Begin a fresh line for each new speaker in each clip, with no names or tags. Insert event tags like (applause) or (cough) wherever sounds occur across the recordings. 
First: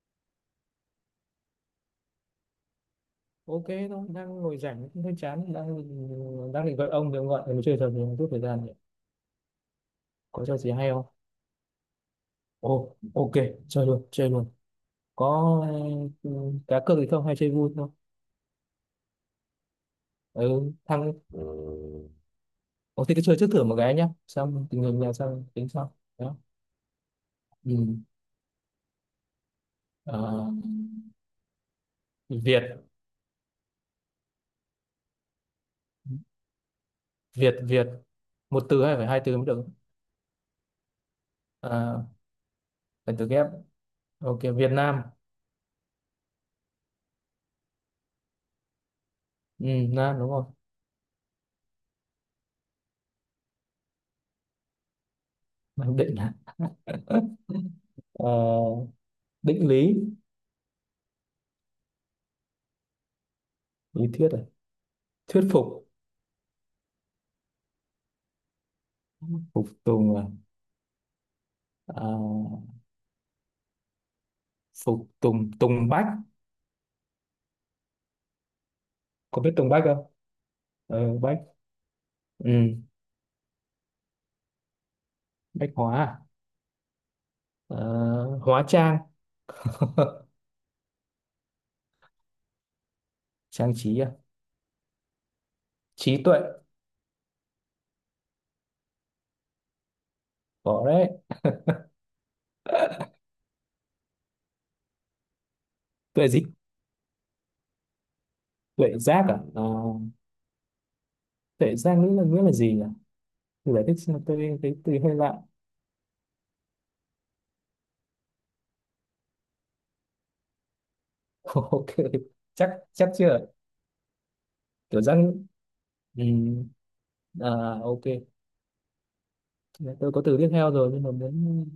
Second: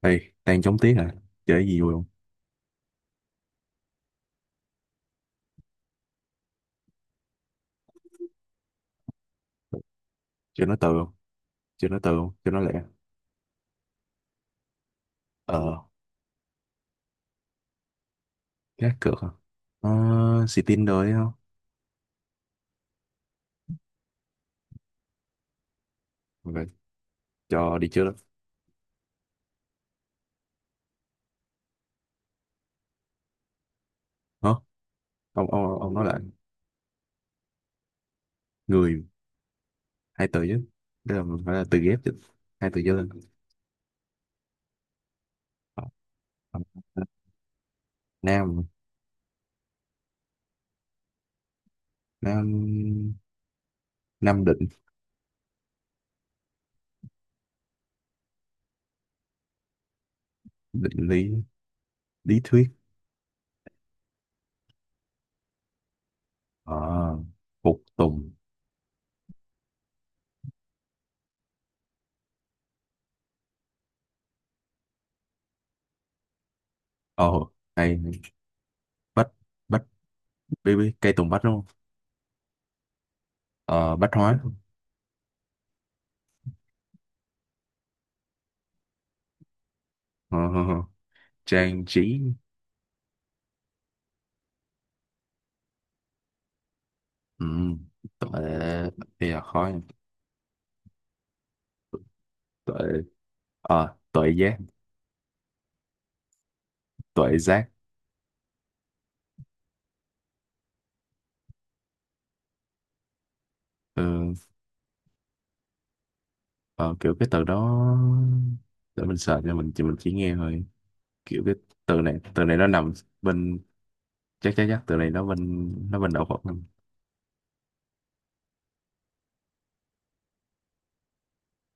Ê, đang chống tiếng hả? Chơi cái gì vui không?
Ok thôi, đang ngồi rảnh cũng hơi chán, đang đang định gọi ông thì ông gọi. Mình chơi trò gì một chút thời gian nhỉ, có trò
Chơi
gì
nói từ
hay không?
không? Chơi nói từ không? Chơi nói lẹ.
Ồ, ok, chơi luôn. Có.
Ờ,
Ừ, cá cược gì không hay chơi vui thôi?
gác cược hả? Ờ, xì
Ừ
tin rồi
thằng.
đấy không?
Ừ. Ồ thì cứ chơi trước thử một cái nhá, xong tình hình là xong tính sau đó.
Rồi, cho đi
Ừ.
chưa?
Ờ, Việt.
Hả? Ông nói lại.
Việt, một từ hay
Người,
phải hai từ mới được?
hai từ chứ. Đây là phải là từ ghép
À,
chứ. Hai từ trở lên.
phải từ ghép. Ok, Việt Nam.
Ờ, ờ, Nam,
Ừ, Nam đúng không.
Nam, Nam định,
Nam Định. (laughs) Ờ, định lý.
định lý, lý thuyết.
Lý thuyết à. Thuyết phục.
Ờ, phục tùng.
Phục tùng à, à, phục tùng. Tùng bách.
Ồ, hay. Bách,
Có biết tùng
bách,
bách không?
baby, cây
Ờ,
tùng
bách.
bách đúng không?
Ừ,
Ờ, bách hóa.
bách hóa à? Ờ, hóa trang. (laughs)
Ờ, ờ, ờ. Trang trí.
Trang trí à. Trí tuệ.
ừ. Tội bây giờ khó nha.
Có đấy.
Tội ờ
Tuệ gì?
tội giác
Tuệ giác à, Ờ, tuệ giác nghĩa là gì nhỉ? Tôi giải thích xem,
ừ.
tôi thấy từ hơi lạ.
ờ, Kiểu cái từ đó, để mình sợ, cho mình chỉ, mình chỉ nghe thôi, kiểu cái,
(laughs) Ok.
từ này nó
chắc
nằm
chắc chưa.
bên, chắc chắc chắc từ
Kiểu
này
giác.
nó bên, nó bên
Ừ,
đạo Phật. Ừ.
à, ok, tôi có từ tiếp theo rồi nhưng mà đến.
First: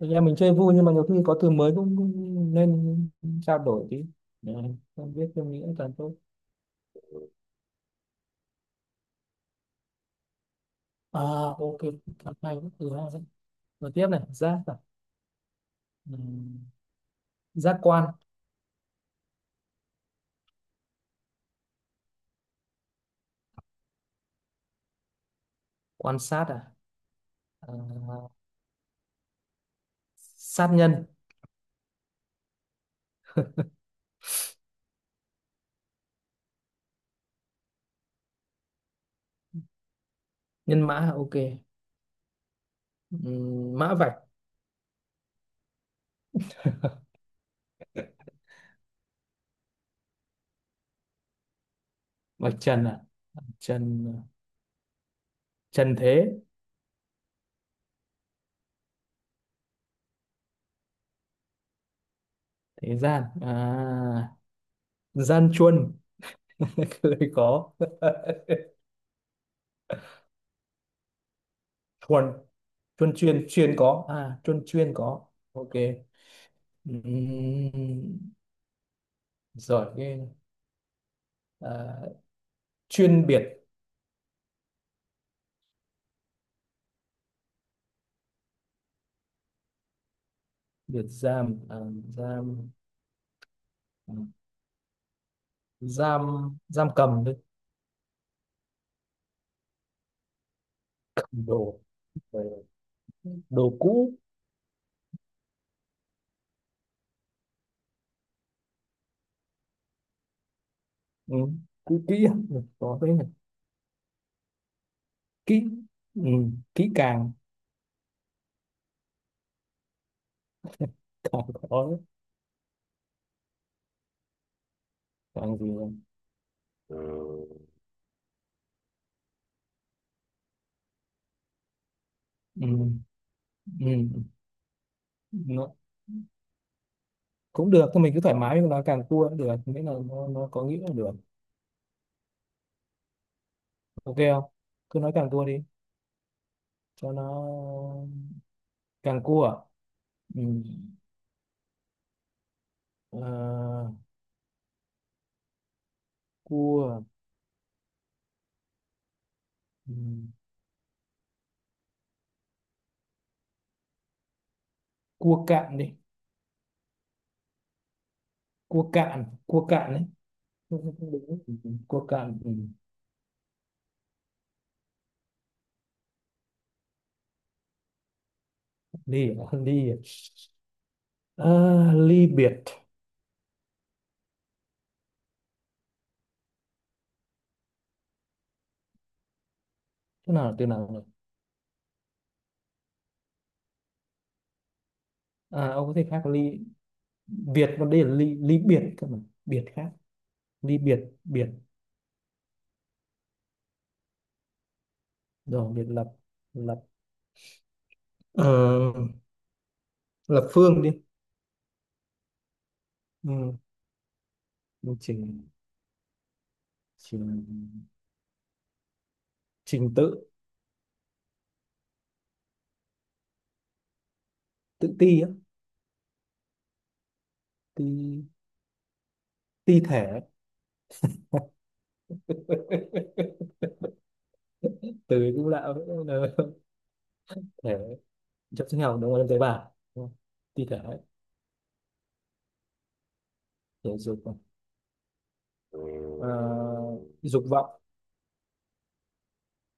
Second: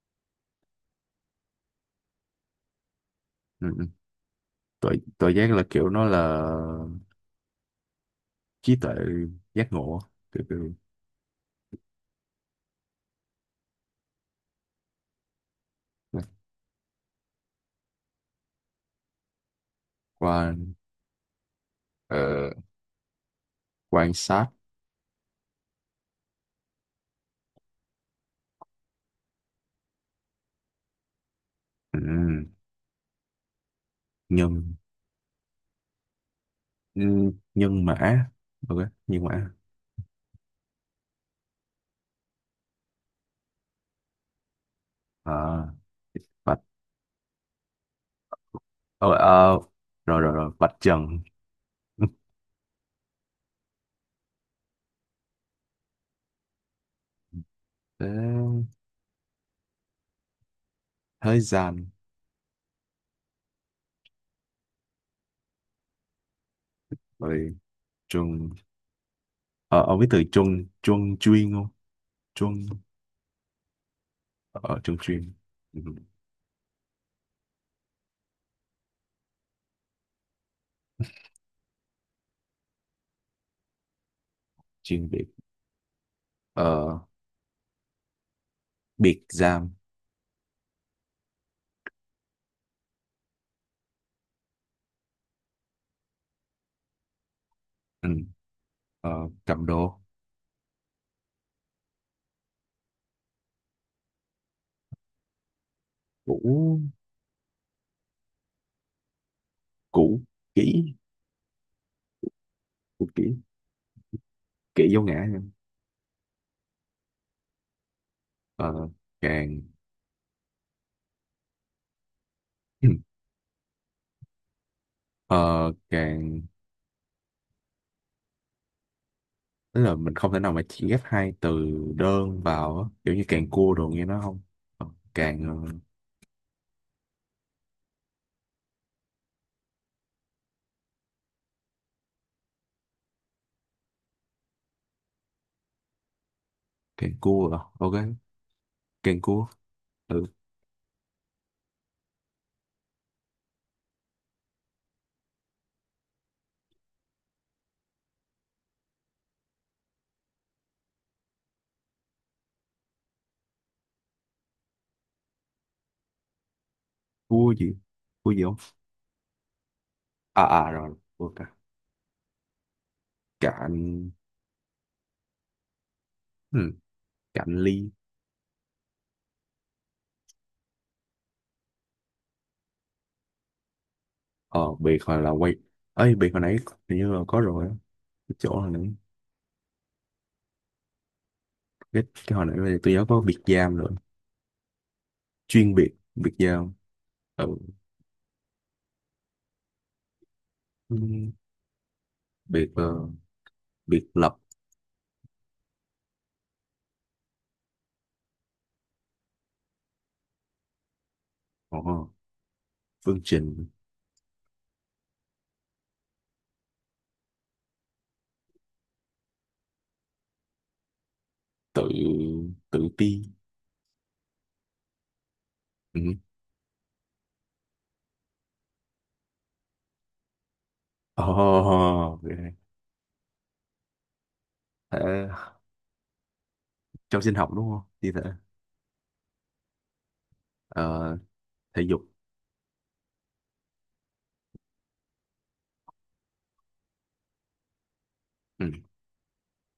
Thực ra mình chơi vui nhưng mà nhiều khi có từ mới cũng nên trao
ừ.
đổi tí để
Tội,
không, biết
tội
thêm
giác là
nghĩa
kiểu
càng
nó
tốt.
là trí tuệ, giác ngộ, kiểu.
À, ok, càng hay quá, từ hai đấy. Rồi tiếp này, giác à. Ừm, giác quan.
Quan, ờ, quan sát.
Quan sát à, à, sát nhân.
ừ. Nhân, nhân mã. Ok, nhân mã
Nhân mã à, ok. Mã vạch.
à. Ờ, ờ, rồi rồi rồi Bạch Trần. (laughs)
Vạch trần à. Trần. Trần thế.
Thế, Thế gian.
Thế gian à. Gian chuân. (laughs) Lời
Rồi
có. (laughs)
Trung, ờ, ông biết từ Trung Trung chuyên không?
Thuần.
Trung,
Chuân, chuyên, chuyên có à, chuân
ở
chuyên
Trung
có.
chuyên.
Ok.
ừ.
Ừm, giỏi ghê. À, chuyên biệt.
Chuyên biệt, ờ, biệt giam.
Biệt giam à, giam, à, giam, giam cầm đấy.
ừ. ờ, Cầm đồ
Cầm đồ. Rồi. Đồ cũ.
cũ, cũ kỹ
Ừ, cũ kỹ à? Ừ, có
cũ
thế
kỹ
này.
kỹ vô ngã.
Kỹ. Ừ, kỹ càng.
ờ, càng.
Càng. Có đấy.
(clears throat)
Càng gì
ờ,
rồi.
Càng tức là mình không thể nào mà chỉ ghép hai từ đơn
Ừ,
vào á, kiểu như càng cua
ừ,
đồ nghe nó không. Ờ, càng,
nó cũng được thôi, mình cứ thoải mái mình nói càng cua cũng được, miễn là nó có nghĩa là được. Ok không, cứ nói càng cua đi
càng
cho
cua à? Ok,
nó.
càng
Càng cua
cua.
à?
Ừ,
Ừ. À, cua. Ừ, cua cạn đi.
cua gì, cua gì không?
Cua cạn đấy.
À à,
Không-
rồi
không-
cua
đúng.
cả
Ừ, cua cạn. Ừ.
cạn. Ừ, cạn ly.
Ly à? (laughs) Ly à? Ờ, ly biệt.
Ờ biệt hồi là quay, ấy biệt hồi nãy hình như là có rồi á, cái chỗ hồi nãy,
Thế nào là từ nào nhỉ?
cái hồi nãy bây tôi nhớ có biệt giam rồi,
À
chuyên
ông
biệt,
có thể khác
biệt
ly
giam. ừ.
biệt, còn đây là ly, ly biệt cơ mà. Biệt khác. Ly
Ừ,
biệt biệt.
biệt, biệt lập.
Rồi biệt lập. Lập. Ờ, lập phương đi.
ờ, phương
Ừ.
trình.
Một trình. Trình. Trình tự.
Tự, tự ti.
Tự ti á.
ừ.
Ti. Ti thể.
Oh,
(laughs)
thể,
Từ cũng lạ.
trong sinh học đúng
Thế
không, thi thể.
chất sinh học đúng không? Em tế bào đúng không? Thi thể.
ờ, thể dục.
Thể dục này. À, dục vọng.
ừ.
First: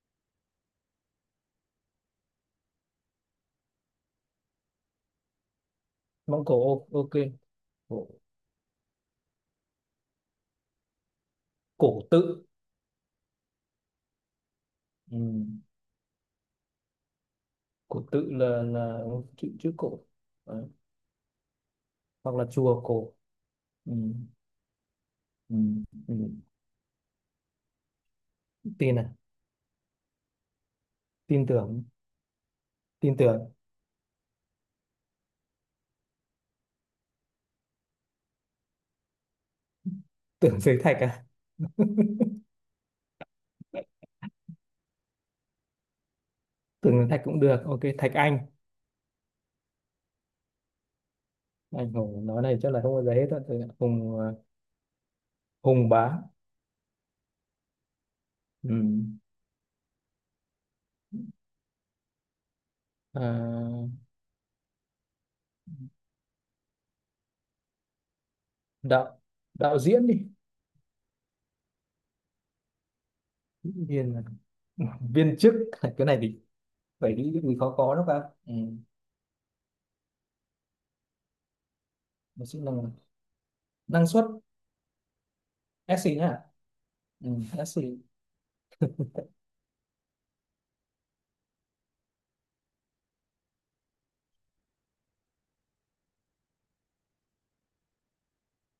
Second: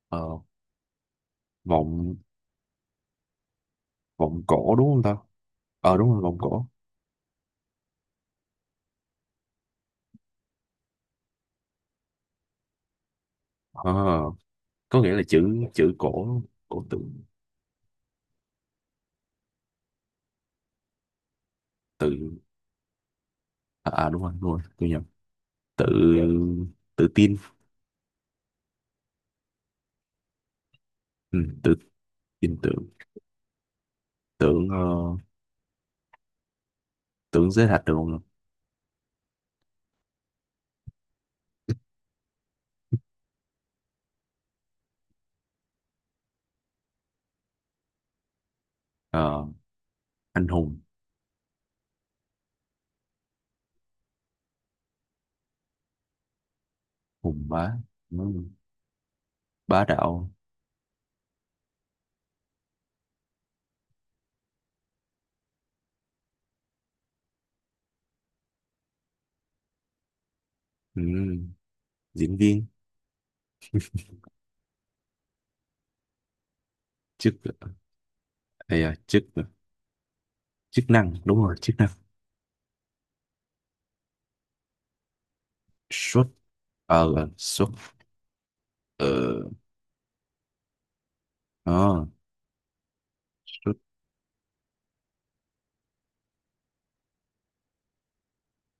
ờ, Vọng, vọng cổ đúng không ta? Ờ đúng rồi, vọng
Mong cổ,
cổ.
ô- ok, cổ, cổ tự.
Ờ, có nghĩa
Ừ.
là chữ, chữ cổ, cổ tự.
Cổ tự là chữ, chữ cổ. Đấy.
Tự,
Hoặc là chùa cổ.
à
Ừ.
à đúng rồi đúng rồi, tôi nhầm.
Ừ.
Tự,
Ừ.
tự tin.
Tin à,
Ừ,
tin
tự,
tưởng
tin tưởng.
tin tưởng.
tưởng ờ, Tưởng giới hạt được không?
Tưởng (laughs) Dưới thạch à, tưởng dưới thạch cũng được, ok, thạch anh.
Ờ, anh hùng,
Anh hùng nói này chắc là không bao giờ hết rồi. Thạch hùng à, hùng bá.
hùng bá. Ừ,
Ừ.
bá đạo.
À, đạo, đạo diễn đi.
Ừ, diễn viên.
Viên à, viên chức. (laughs) Cái này thì vậy đi,
Chức,
vì khó có đó bạn. Ừ.
hay là chức, chức năng, đúng rồi chức năng.
mình sẽ nâng năng suất. SC
Xuất,
nhá. Ừ.
xuất,
SC.
ờ ờ, xuất,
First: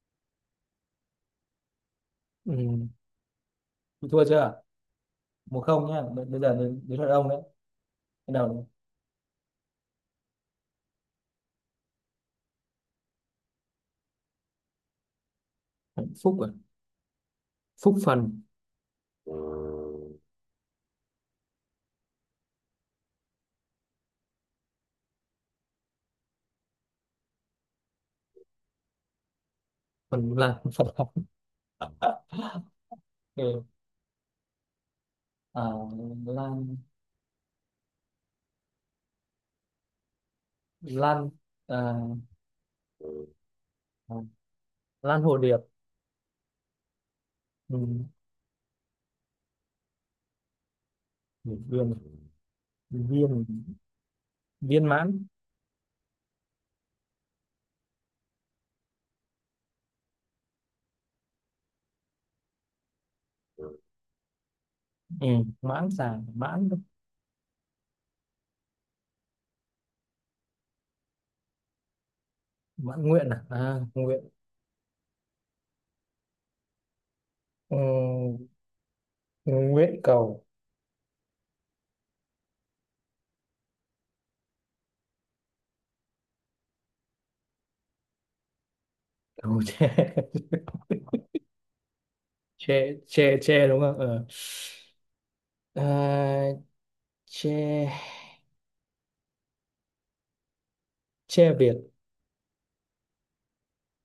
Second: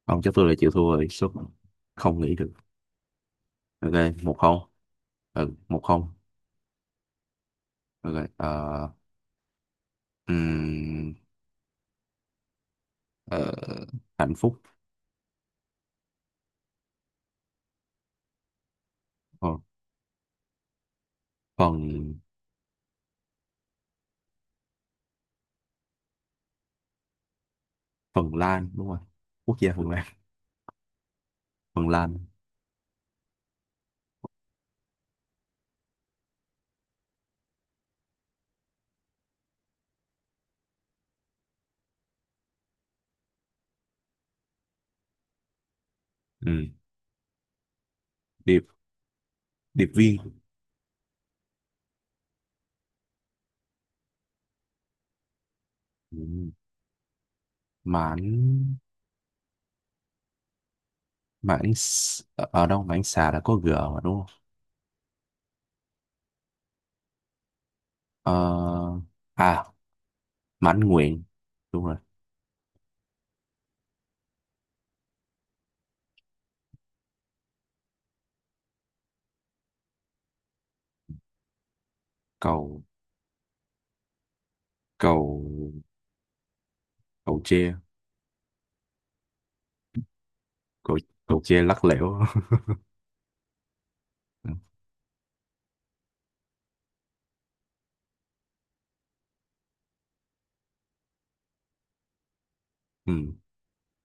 không chắc, tôi lại chịu thua rồi. Xuất, không nghĩ được.
Ừ.
Ok,
Mình thua
một không.
chưa?
Ừ,
Một
một
không nhá.
không.
B- bây giờ đến đến lượt ông đấy,
Ok,
bắt đầu.
Ừm, ờ, hạnh phúc.
Phúc à. Phúc phần.
ờ, Phần, Phần Lan đúng rồi, quốc gia Phần Lan.
Phần là Phật (laughs) học.
(laughs) Phần Lan.
Ừ. À, lan, lan, à, à, lan hồ điệp.
Ừm,
Ừ.
Điệp, điệp viên.
Viên. Viên. Viên mãn.
Ừm, Mãn, ở đâu mãn xà là có g mà đúng không?
Ừ. Mãn xà. Mãn.
Ờ, à mãn nguyện, đúng rồi.
Mãn nguyện à, à, nguyện. Ừ. Nguyện cầu.
Cầu, cầu cầu tre.
Cầu tre. (laughs)
Cầu Cầu tre lắc lẻo.
Che, che đúng không ờ.
(laughs)
À, che, che Việt.
ừ.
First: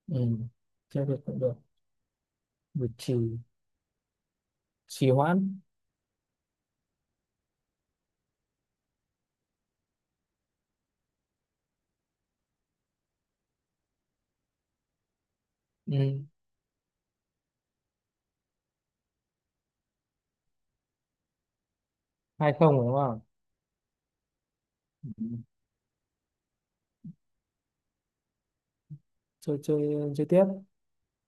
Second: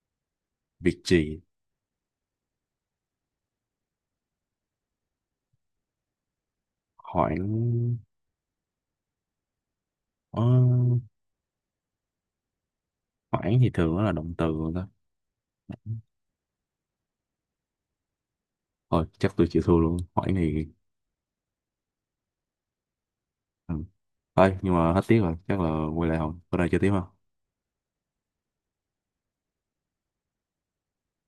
Ừ.
Việc
Che Việt cũng
gì?
được. Việt Trì. Trì hoãn.
Hoãn, ờ, hoãn thì thường nó là động từ rồi đó.
Ừ.
Thôi chắc tôi chịu thua luôn, hoãn thì.
Hai không đúng không.
ừ. Thôi nhưng mà hết
Ừ.
tiếng rồi, chắc là quay lại không? Bữa nào chơi tiếp không?
chơi chơi chơi tiếp.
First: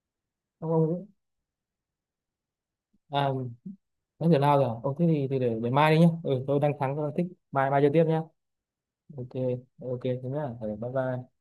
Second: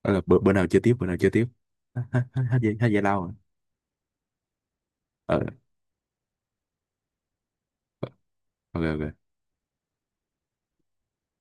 Đó là bữa nào
ông
chơi tiếp, bữa
ông
nào chơi tiếp. (laughs) hết hết hết giải lao
à,
rồi.
nói giờ nào rồi. Ông thế thì,
Ờ,
thì để mai đi nhá. Ừ, tôi đang thắng tôi đang thích, mai mai chơi tiếp nhá.
ok ok.
Ok ok, thế nhá. Ừ, bye bye.